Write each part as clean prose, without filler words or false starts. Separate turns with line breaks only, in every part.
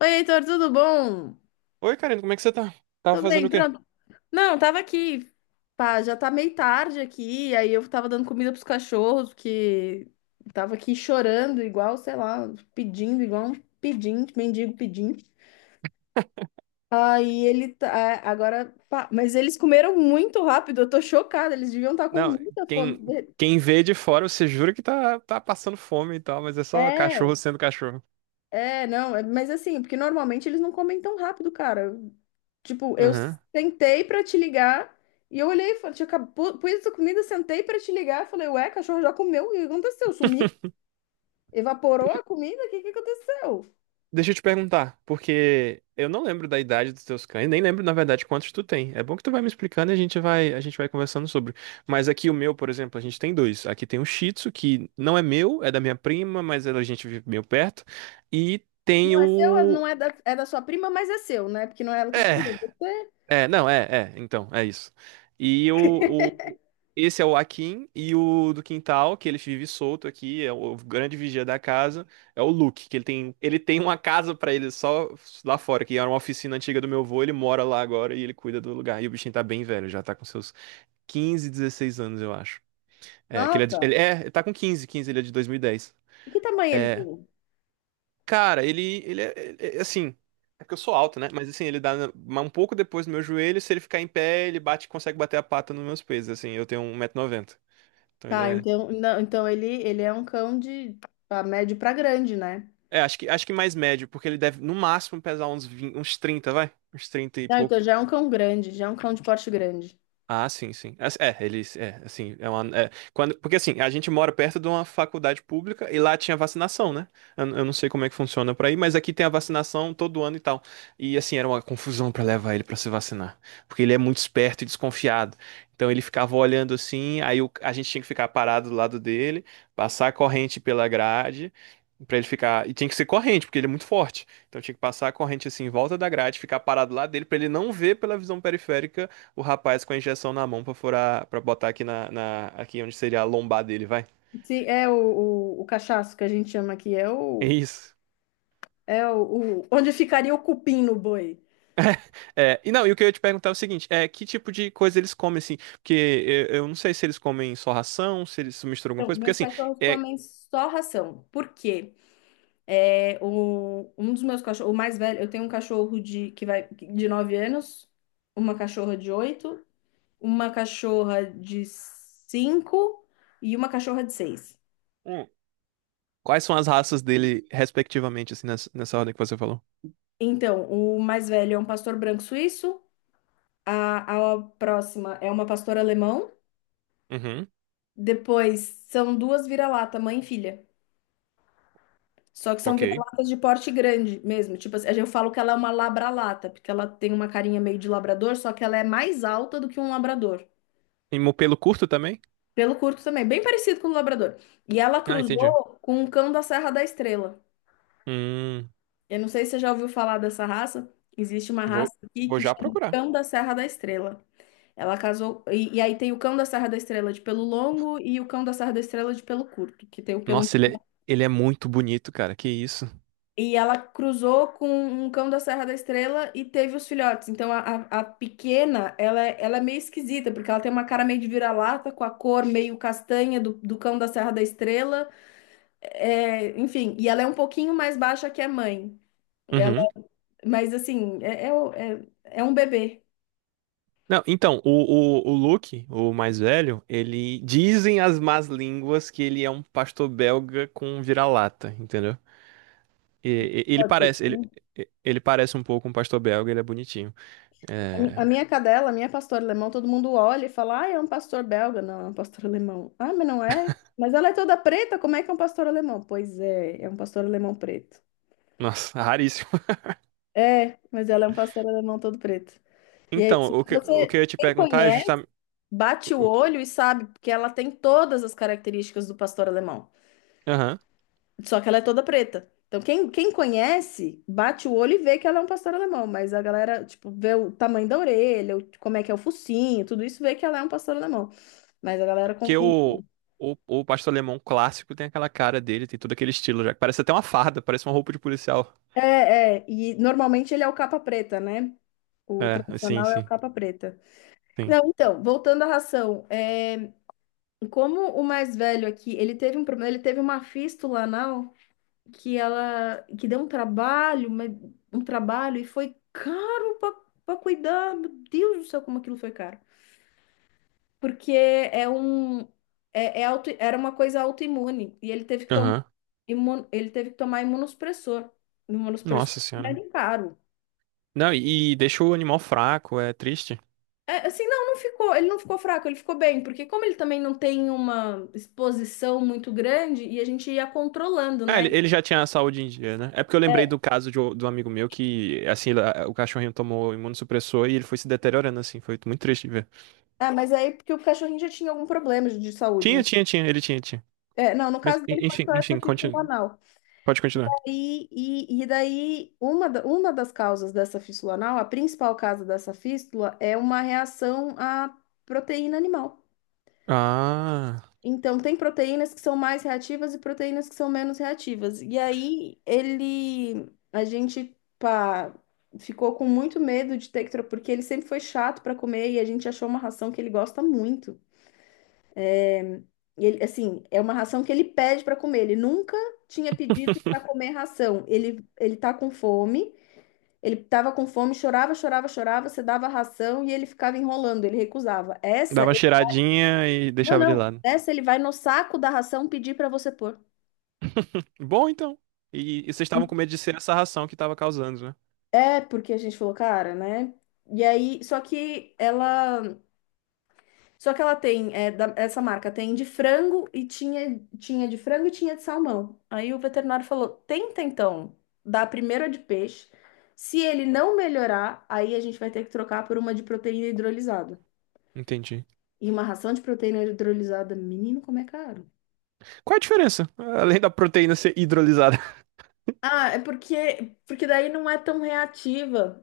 Oi, Heitor, tudo bom?
Oi, Karina, como é que você tá? Tava
Tô
fazendo
bem,
o quê?
pronto. Não, tava aqui. Pá, já tá meio tarde aqui, aí eu tava dando comida pros cachorros, que tava aqui chorando igual, sei lá, pedindo, igual um pedinte, mendigo pedindo. Aí ele tá, ah, agora, pá, mas eles comeram muito rápido, eu tô chocada, eles deviam estar com
Não,
muita fome.
quem, quem vê de fora, você jura que tá passando fome e tal, mas é só cachorro
É,
sendo cachorro.
é, não, mas assim, porque normalmente eles não comem tão rápido, cara. Tipo, eu
Aham.
sentei pra te ligar e eu olhei, e falei, tinha pus a comida, sentei pra te ligar, falei, ué, cachorro já comeu, o que aconteceu? Sumiu? Evaporou
Deixa
a comida? O que que aconteceu?
deixa eu te perguntar, porque eu não lembro da idade dos teus cães, nem lembro, na verdade, quantos tu tem. É bom que tu vai me explicando e a gente vai conversando sobre. Mas aqui o meu, por exemplo, a gente tem dois. Aqui tem um Shih Tzu, que não é meu, é da minha prima, mas a gente vive meio perto. E tem
Não é seu,
o...
não é da, é da sua prima, mas é seu, né? Porque não é ela que cuidou,
É.
você.
É, não, é, é, então, é isso. E esse é o Akin e o do quintal, que ele vive solto aqui, é o grande vigia da casa, é o Luke, que ele tem uma casa pra ele só lá fora, que era uma oficina antiga do meu avô, ele mora lá agora e ele cuida do lugar. E o bichinho tá bem velho, já tá com seus 15, 16 anos, eu acho. É, que ele é, de-
Nossa,
ele é, tá com 15. Ele é de 2010.
e que tamanho ele
É,
tem?
Cara, é assim. É porque eu sou alto, né? Mas assim, ele um pouco depois do meu joelho. Se ele ficar em pé, consegue bater a pata nos meus peitos. Assim, eu tenho um 190 noventa. Então ele
Ah,
é.
então, não, então ele é um cão de pra médio pra grande, né?
Acho que mais médio, porque ele deve no máximo pesar uns 20, uns 30 vai? Uns 30 e
Não, então
pouco.
já é um cão grande, já é um cão de porte grande.
Ah, sim, sim. As- É, eles, é, assim, é uma, é, quando, porque assim, a gente mora perto de uma faculdade pública e lá tinha vacinação, né? Eu não sei como é que funciona por aí, mas aqui tem a vacinação todo ano e tal. E assim, era uma confusão pra levar ele pra se vacinar, porque ele é muito esperto e desconfiado. Então ele ficava olhando assim, a gente tinha que ficar parado do lado dele, passar a corrente pela grade. Pra ele ficar. E tinha que ser corrente, porque ele é muito forte. Então tinha que passar a corrente assim em volta da grade, ficar parado lá dele, pra ele não ver pela visão periférica o rapaz com a injeção na mão pra furar, para botar aqui onde seria a lombar dele, vai.
Sim, é o cachaço que a gente chama aqui, é
É
o,
isso.
é o, o- onde ficaria o cupim no boi.
É, e não, e o que eu ia te perguntar é o seguinte, é que tipo de coisa eles comem assim? Porque eu não sei se eles comem só ração, se eles misturam alguma
Então,
coisa, porque
meus
assim,
cachorros
é,
comem só ração. Por quê? É, um dos meus cachorros, o mais velho, eu tenho um cachorro de, que vai, de 9 anos, uma cachorra de oito, uma cachorra de 5 e uma cachorra de seis.
hum, quais são as raças dele respectivamente assim nessa ordem que você falou?
Então, o mais velho é um pastor branco suíço, a próxima é uma pastora alemão,
Uhum,
depois são duas vira-lata, mãe e filha. Só que são
ok.
vira-latas de porte grande mesmo. Tipo assim, eu falo que ela é uma labralata, porque ela tem uma carinha meio de labrador, só que ela é mais alta do que um labrador.
E pelo curto também?
Pelo curto também, bem parecido com o labrador. E ela
Ah, entendi.
cruzou com um cão da Serra da Estrela.
Hum,
Eu não sei se você já ouviu falar dessa raça. Existe uma
vou,
raça aqui
vou
que
já
chama
procurar.
cão da Serra da Estrela. Ela casou. E aí tem o cão da Serra da Estrela de pelo longo e o cão da Serra da Estrela de pelo curto, que tem o pelo um.
Nossa, ele é, ele é muito bonito, cara. Que isso?
E ela cruzou com um cão da Serra da Estrela e teve os filhotes. Então a pequena, ela é meio esquisita, porque ela tem uma cara meio de vira-lata, com a cor meio castanha do cão da Serra da Estrela. É, enfim, e ela é um pouquinho mais baixa que a mãe. Ela,
Uhum.
mas assim, é um bebê.
Não, então, o Luke, o mais velho, ele. Dizem as más línguas que ele é um pastor belga com vira-lata, entendeu? E, e- ele
Pode ser que
parece, ele,
sim.
ele parece um pouco um pastor belga, ele é bonitinho.
A mi- a
É.
minha cadela, a minha pastora alemão, todo mundo olha e fala: Ah, é um pastor belga. Não, é um pastor alemão. Ah, mas não é? Mas ela é toda preta, como é que é um pastor alemão? Pois é, é um pastor alemão preto.
Nossa, raríssimo.
É, mas ela é um pastor alemão todo preto. E aí,
Então,
se
o que
você
eu ia te
quem
perguntar é
conhece,
justamente.
bate o
o-
olho e sabe, porque ela tem todas as características do pastor alemão.
Aham.
Só que ela é toda preta. Então, quem conhece, bate o olho e vê que ela é um pastor alemão. Mas a galera, tipo, vê o tamanho da orelha, como é que é o focinho, tudo isso, vê que ela é um pastor alemão. Mas a galera
Porque
confunde.
o pastor alemão clássico tem aquela cara dele, tem todo aquele estilo já. Parece até uma farda, parece uma roupa de policial.
É, é. E normalmente ele é o capa preta, né? O
É,
tradicional é o capa preta.
sim.
Não, então, voltando à ração. Como o mais velho aqui, ele teve um problema, ele teve uma fístula anal que ela que deu um trabalho, um trabalho e foi caro para cuidar. Meu Deus do céu, como aquilo foi caro. Porque é um era uma coisa autoimune e ele teve que tomar
Aham.
imunossupressor. Imunossupressor é
Nossa
um
senhora.
remédio caro.
Não, e deixa o animal fraco, é triste.
É, assim, não, não ficou, ele não ficou fraco, ele ficou bem, porque como ele também não tem uma exposição muito grande e a gente ia controlando,
É,
né?
ele já tinha a saúde em dia, né? É porque eu lembrei do caso do amigo meu que, assim, lá, o cachorrinho tomou imunossupressor e ele foi se deteriorando, assim. Foi muito triste de ver.
Ah, mas aí porque o cachorrinho já tinha algum problema de saúde, né?
Tinha.
É, não, no
Mas,
caso dele foi só essa
enfim,
fístula anal.
pode continuar.
E, e daí, uma das causas dessa fístula anal, a principal causa dessa fístula, é uma reação à proteína animal.
Ah,
Então, tem proteínas que são mais reativas e proteínas que são menos reativas. E aí, a gente, pá, ficou com muito medo de ter que, porque ele sempre foi chato para comer e a gente achou uma ração que ele gosta muito. E ele, assim, é uma ração que ele pede para comer. Ele nunca tinha pedido para comer ração. Ele tá com fome, ele tava com fome, chorava, chorava, chorava. Você dava ração e ele ficava enrolando, ele recusava. Essa,
dava uma cheiradinha e
não,
deixava de
não.
lado.
Essa ele vai no saco da ração pedir para você pôr.
Bom, então. E vocês estavam com medo de ser essa ração que tava causando, né?
É, porque a gente falou, cara, né? E aí, só que ela tem, essa marca tem de frango e tinha de frango e tinha de salmão. Aí o veterinário falou: tenta então dar primeiro a de peixe. Se ele não melhorar, aí a gente vai ter que trocar por uma de proteína hidrolisada.
Entendi.
E uma ração de proteína hidrolisada, menino, como é caro.
Qual é a diferença? Além da proteína ser hidrolisada.
Ah, é porque daí não é tão reativa.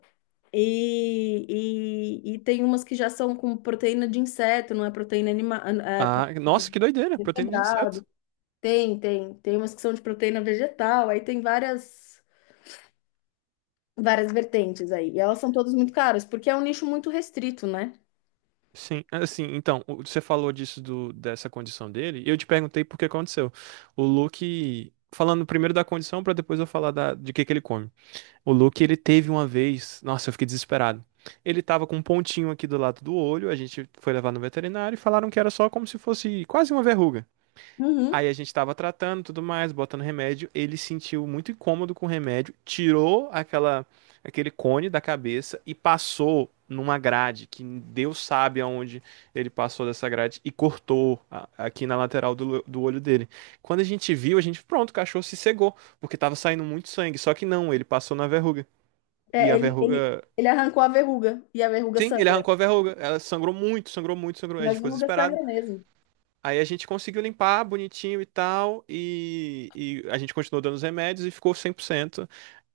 E tem umas que já são com proteína de inseto, não é proteína animal, é
Ah, nossa,
proteína.
que doideira, proteína de inseto.
Tem umas que são de proteína vegetal, aí tem várias vertentes aí. E elas são todas muito caras, porque é um nicho muito restrito, né?
Sim, é, assim, então, você falou disso dessa condição dele, e eu te perguntei por que aconteceu. O Luke, falando primeiro da condição, pra depois eu falar de que ele come. O Luke, ele teve uma vez, nossa, eu fiquei desesperado. Ele tava com um pontinho aqui do lado do olho, a gente foi levar no veterinário e falaram que era só como se fosse quase uma verruga.
Uhum.
Aí a gente tava tratando, tudo mais, botando remédio. Ele se sentiu muito incômodo com o remédio, tirou aquela aquele cone da cabeça e passou numa grade, que Deus sabe aonde ele passou dessa grade e cortou aqui na lateral do olho dele. Quando a gente viu, a gente, pronto, o cachorro se cegou, porque tava saindo muito sangue. Só que não, ele passou na verruga. E
É,
a verruga.
ele arrancou a verruga e a verruga
Sim, ele
sangra,
arrancou a verruga. Ela sangrou muito, sangrou muito, sangrou. A gente
mas
ficou
verruga
desesperado.
sangra mesmo.
Aí a gente conseguiu limpar bonitinho e tal, e a gente continuou dando os remédios e ficou 100%,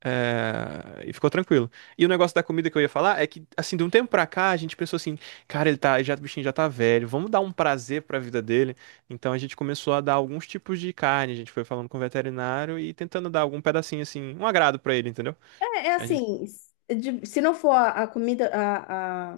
e ficou tranquilo. E o negócio da comida que eu ia falar é que, assim, de um tempo pra cá, a gente pensou assim, cara, o bichinho já tá velho, vamos dar um prazer pra vida dele. Então a gente começou a dar alguns tipos de carne, a gente foi falando com o veterinário e tentando dar algum pedacinho, assim, um agrado pra ele, entendeu?
É, é
A gente,
assim, se não for a comida, a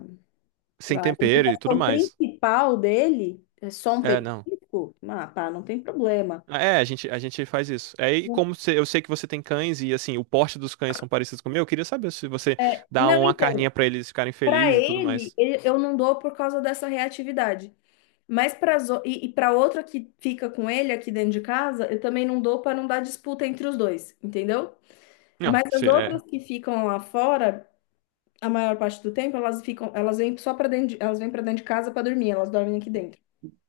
sem tempero e tudo
alimentação
mais.
principal dele, é só um
É, não.
petisco, ah, pá, não tem problema.
Ah, é, a gente faz isso. Aí,
Não,
como eu sei que você tem cães e assim, o porte dos cães são parecidos com o meu, eu queria saber se você
é,
dá
não,
uma carninha
então,
pra eles ficarem
para
felizes e tudo
ele,
mais.
eu não dou por causa dessa reatividade. Mas para e para outra que fica com ele aqui dentro de casa, eu também não dou para não dar disputa entre os dois, entendeu? Mas
Não,
as
se
outras
é.
que ficam lá fora, a maior parte do tempo, elas ficam, elas vêm só para dentro, elas vêm para dentro de casa para dormir, elas dormem aqui dentro.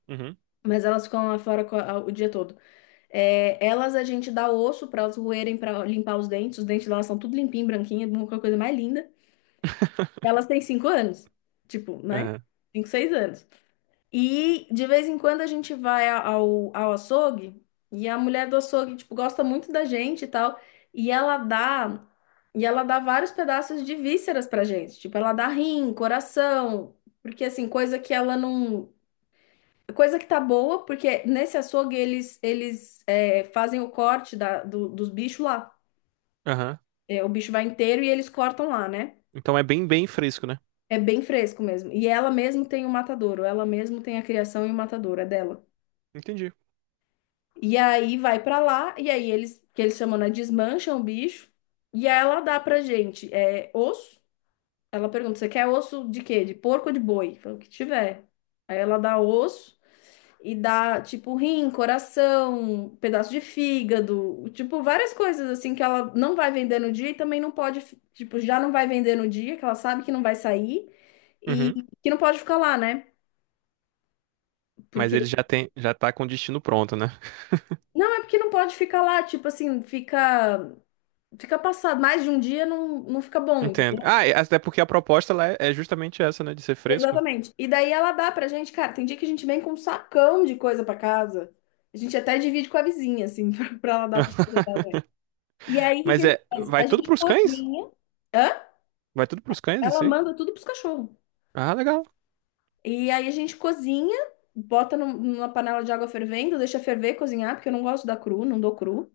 Uhum.
Mas elas ficam lá fora o dia todo. É, elas a gente dá osso para elas roerem para limpar os dentes. Os dentes delas são tudo limpinho, branquinho, uma coisa mais linda. Elas têm 5 anos, tipo, né?
Aham.
5, 6 anos. E de vez em quando a gente vai ao açougue e a mulher do açougue, tipo, gosta muito da gente e tal, e ela dá e ela dá vários pedaços de vísceras pra gente, tipo, ela dá rim, coração, porque assim, coisa que ela não coisa que tá boa, porque nesse açougue eles fazem o corte dos bichos lá.
Aham.
É, o bicho vai inteiro e eles cortam lá, né?
Então é bem fresco, né?
É bem fresco mesmo. E ela mesmo tem o matadouro, ela mesmo tem a criação e o matadouro, é dela.
Entendi.
E aí vai pra lá, e aí eles, que eles chamam, né, desmancham o bicho, e aí ela dá pra gente osso. Ela pergunta, você quer osso de quê? De porco ou de boi? Fala, o que tiver. Aí ela dá osso e dá, tipo, rim, coração, pedaço de fígado, tipo, várias coisas, assim, que ela não vai vender no dia e também não pode, tipo, já não vai vender no dia, que ela sabe que não vai sair e
Uhum.
que não pode ficar lá, né?
Mas
Porque,
ele já tem, já tá com o destino pronto, né?
não, é porque não pode ficar lá, tipo assim, Fica passado, mais de um dia não fica bom,
Entendo.
entendeu?
Ah, e até porque a proposta lá é justamente essa, né? De ser fresco.
Exatamente. E daí ela dá pra gente, cara, tem dia que a gente vem com um sacão de coisa pra casa. A gente até divide com a vizinha, assim, pra ela dar pros cachorros. E aí, o que que
Mas
a gente
é,
faz? A
vai tudo
gente
pros cães?
cozinha, hã?
Vai tudo pros cães,
Ela
isso aí?
manda tudo pros cachorros.
Ah, legal.
E aí a gente cozinha, bota numa panela de água fervendo, deixa ferver, cozinhar, porque eu não gosto da cru, não dou cru.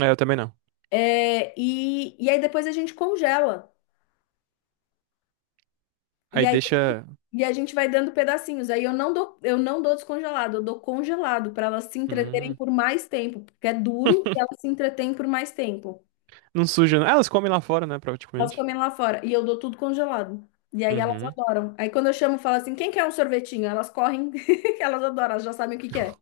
É, eu também não.
É, e aí depois a gente congela. e
Aí
aí
deixa.
E a gente vai dando pedacinhos. Aí eu não dou descongelado, eu dou congelado para elas se entreterem
Hum.
por mais tempo, porque é duro e elas se entretêm por mais tempo.
Não suja, não. Ah, elas comem lá fora, né,
Elas
praticamente.
comem lá fora e eu dou tudo congelado. E aí elas
Uhum.
adoram. Aí quando eu chamo, falo assim: quem quer um sorvetinho? Elas correm, elas adoram, elas já sabem o que que é.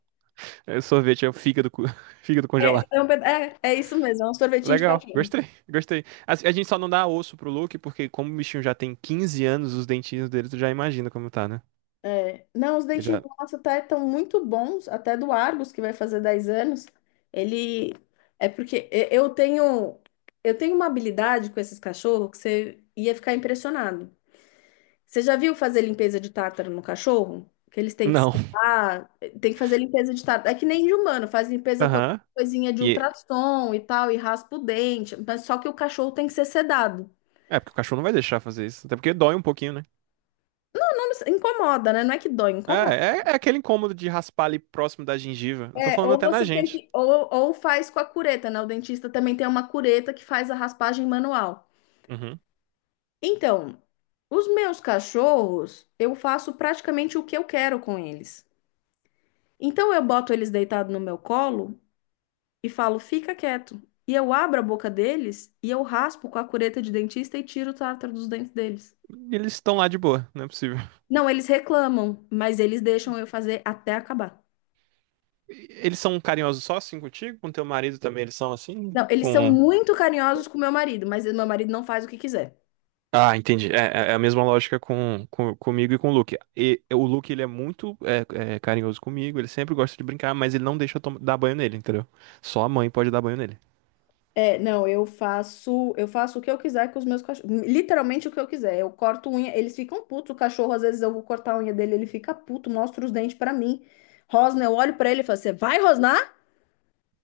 É, sorvete é o fígado, fígado
É,
congelado.
é isso mesmo, é um sorvetinho de
Legal,
cachorro.
gostei. A gente só não dá osso pro Luke, porque como o bichinho já tem 15 anos, os dentinhos dele, tu já imagina como tá, né?
Não, os
Ele
dentinhos
já...
do nosso até estão muito bons, até do Argos, que vai fazer 10 anos. Ele é porque eu tenho uma habilidade com esses cachorros que você ia ficar impressionado. Você já viu fazer limpeza de tártaro no cachorro? Que eles têm que
Não.
secar, tem que fazer limpeza de tártaro. É que nem de humano, faz limpeza com a
Aham.
coisinha de
E...
ultrassom e tal, e raspa o dente, mas só que o cachorro tem que ser sedado.
É, porque o cachorro não vai deixar fazer isso. Até porque dói um pouquinho, né?
Não, não incomoda, né? Não é que dói, incomoda.
É aquele incômodo de raspar ali próximo da gengiva. Eu tô
É,
falando
ou
até na
você tem
gente.
que, ou faz com a cureta, né? O dentista também tem uma cureta que faz a raspagem manual.
Uhum.
Então, os meus cachorros, eu faço praticamente o que eu quero com eles. Então, eu boto eles deitados no meu colo e falo, fica quieto. E eu abro a boca deles e eu raspo com a cureta de dentista e tiro o tártaro dos dentes deles.
Eles estão lá de boa, não é possível.
Não, eles reclamam, mas eles deixam eu fazer até acabar.
E eles são carinhosos só assim contigo? Com teu marido também eles são assim?
Não, eles são
Com
muito carinhosos com meu marido, mas meu marido não faz o que quiser.
Ah, entendi. É, é é a mesma lógica comigo e com o Luke. E, o Luke, ele é muito carinhoso comigo, ele sempre gosta de brincar, mas ele não deixa eu dar banho nele, entendeu? Só a mãe pode dar banho nele.
É, não, eu faço o que eu quiser com os meus cachorros, literalmente o que eu quiser. Eu corto unha, eles ficam putos, o cachorro às vezes eu vou cortar a unha dele, ele fica puto, mostra os dentes pra mim. Rosna, eu olho pra ele e falo: "Você vai rosnar?"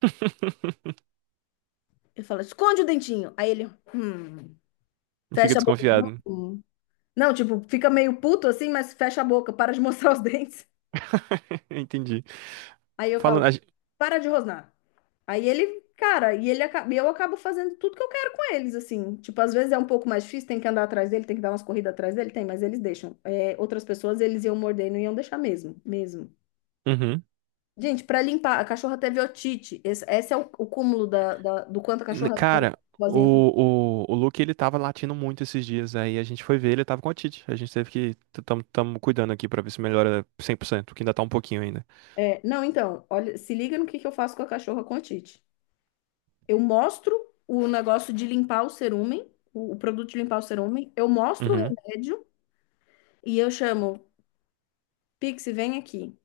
Eu falo: "Esconde o dentinho". Aí ele, hum,
Fica
fecha a boca.
desconfiado.
Hum. Não, tipo, fica meio puto assim, mas fecha a boca, para de mostrar os dentes.
Entendi.
Aí eu
Falando.
falo, para de rosnar. Aí ele, cara, e eu acabo fazendo tudo que eu quero com eles, assim. Tipo, às vezes é um pouco mais difícil, tem que andar atrás dele, tem que dar umas corridas atrás dele, tem, mas eles deixam. É, outras pessoas, eles iam morder e não iam deixar mesmo, mesmo.
Uhum.
Gente, para limpar, a cachorra teve otite. Esse é o cúmulo do quanto a cachorra é
Cara,
boazinha
o Luke ele tava latindo muito esses dias. Aí a gente foi ver, ele tava com a Tite. A gente teve que. Tamo cuidando aqui pra ver se melhora 100%, que ainda tá um pouquinho ainda.
É, não, então, olha, se liga no que eu faço com a cachorra com otite. Eu mostro o negócio de limpar o cerúmen, o produto de limpar o cerúmen, eu mostro o
Uhum.
remédio e eu chamo. Pixie, vem aqui.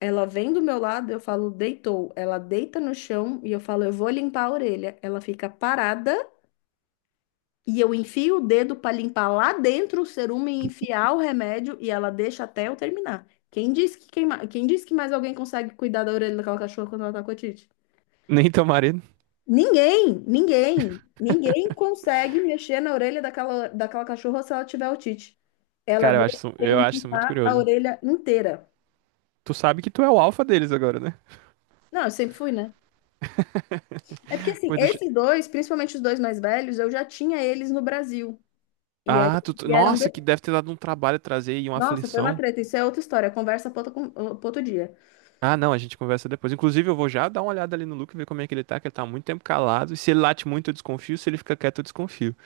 Ela vem do meu lado, eu falo, deitou. Ela deita no chão e eu falo, eu vou limpar a orelha. Ela fica parada e eu enfio o dedo pra limpar lá dentro o cerume e enfiar o remédio e ela deixa até eu terminar. Quem disse quem disse que mais alguém consegue cuidar da orelha daquela cachorra quando ela tá com otite?
Nem teu marido.
Ninguém, ninguém, ninguém consegue mexer na orelha daquela cachorra se ela tiver otite. Ela
Cara,
deixa eu
eu acho isso muito
limpar a
curioso.
orelha inteira.
Tu sabe que tu é o alfa deles agora, né?
Não, eu sempre fui, né? É porque assim,
Pois deixa...
esses dois, principalmente os dois mais velhos, eu já tinha eles no Brasil. E aí
Ah,
eles vieram de.
nossa, que deve ter dado um trabalho trazer e uma
Nossa, foi uma
aflição.
treta. Isso é outra história. Conversa pra outro dia.
Ah, não, a gente conversa depois. Inclusive, eu vou já dar uma olhada ali no Luke, ver como é que ele tá há muito tempo calado. E se ele late muito, eu desconfio. Se ele fica quieto, eu desconfio.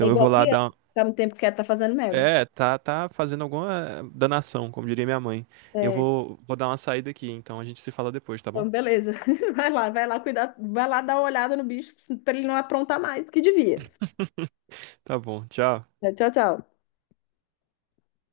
É
eu vou
igual
lá dar.
criança. Ficar um tempo quieto tá fazendo merda.
É, tá fazendo alguma danação, como diria minha mãe. Eu
É,
vou dar uma saída aqui, então a gente se fala depois, tá bom?
então, beleza. Vai lá cuidar. Vai lá dar uma olhada no bicho pra ele não aprontar mais que devia.
Tá bom, tchau.
É, tchau, tchau.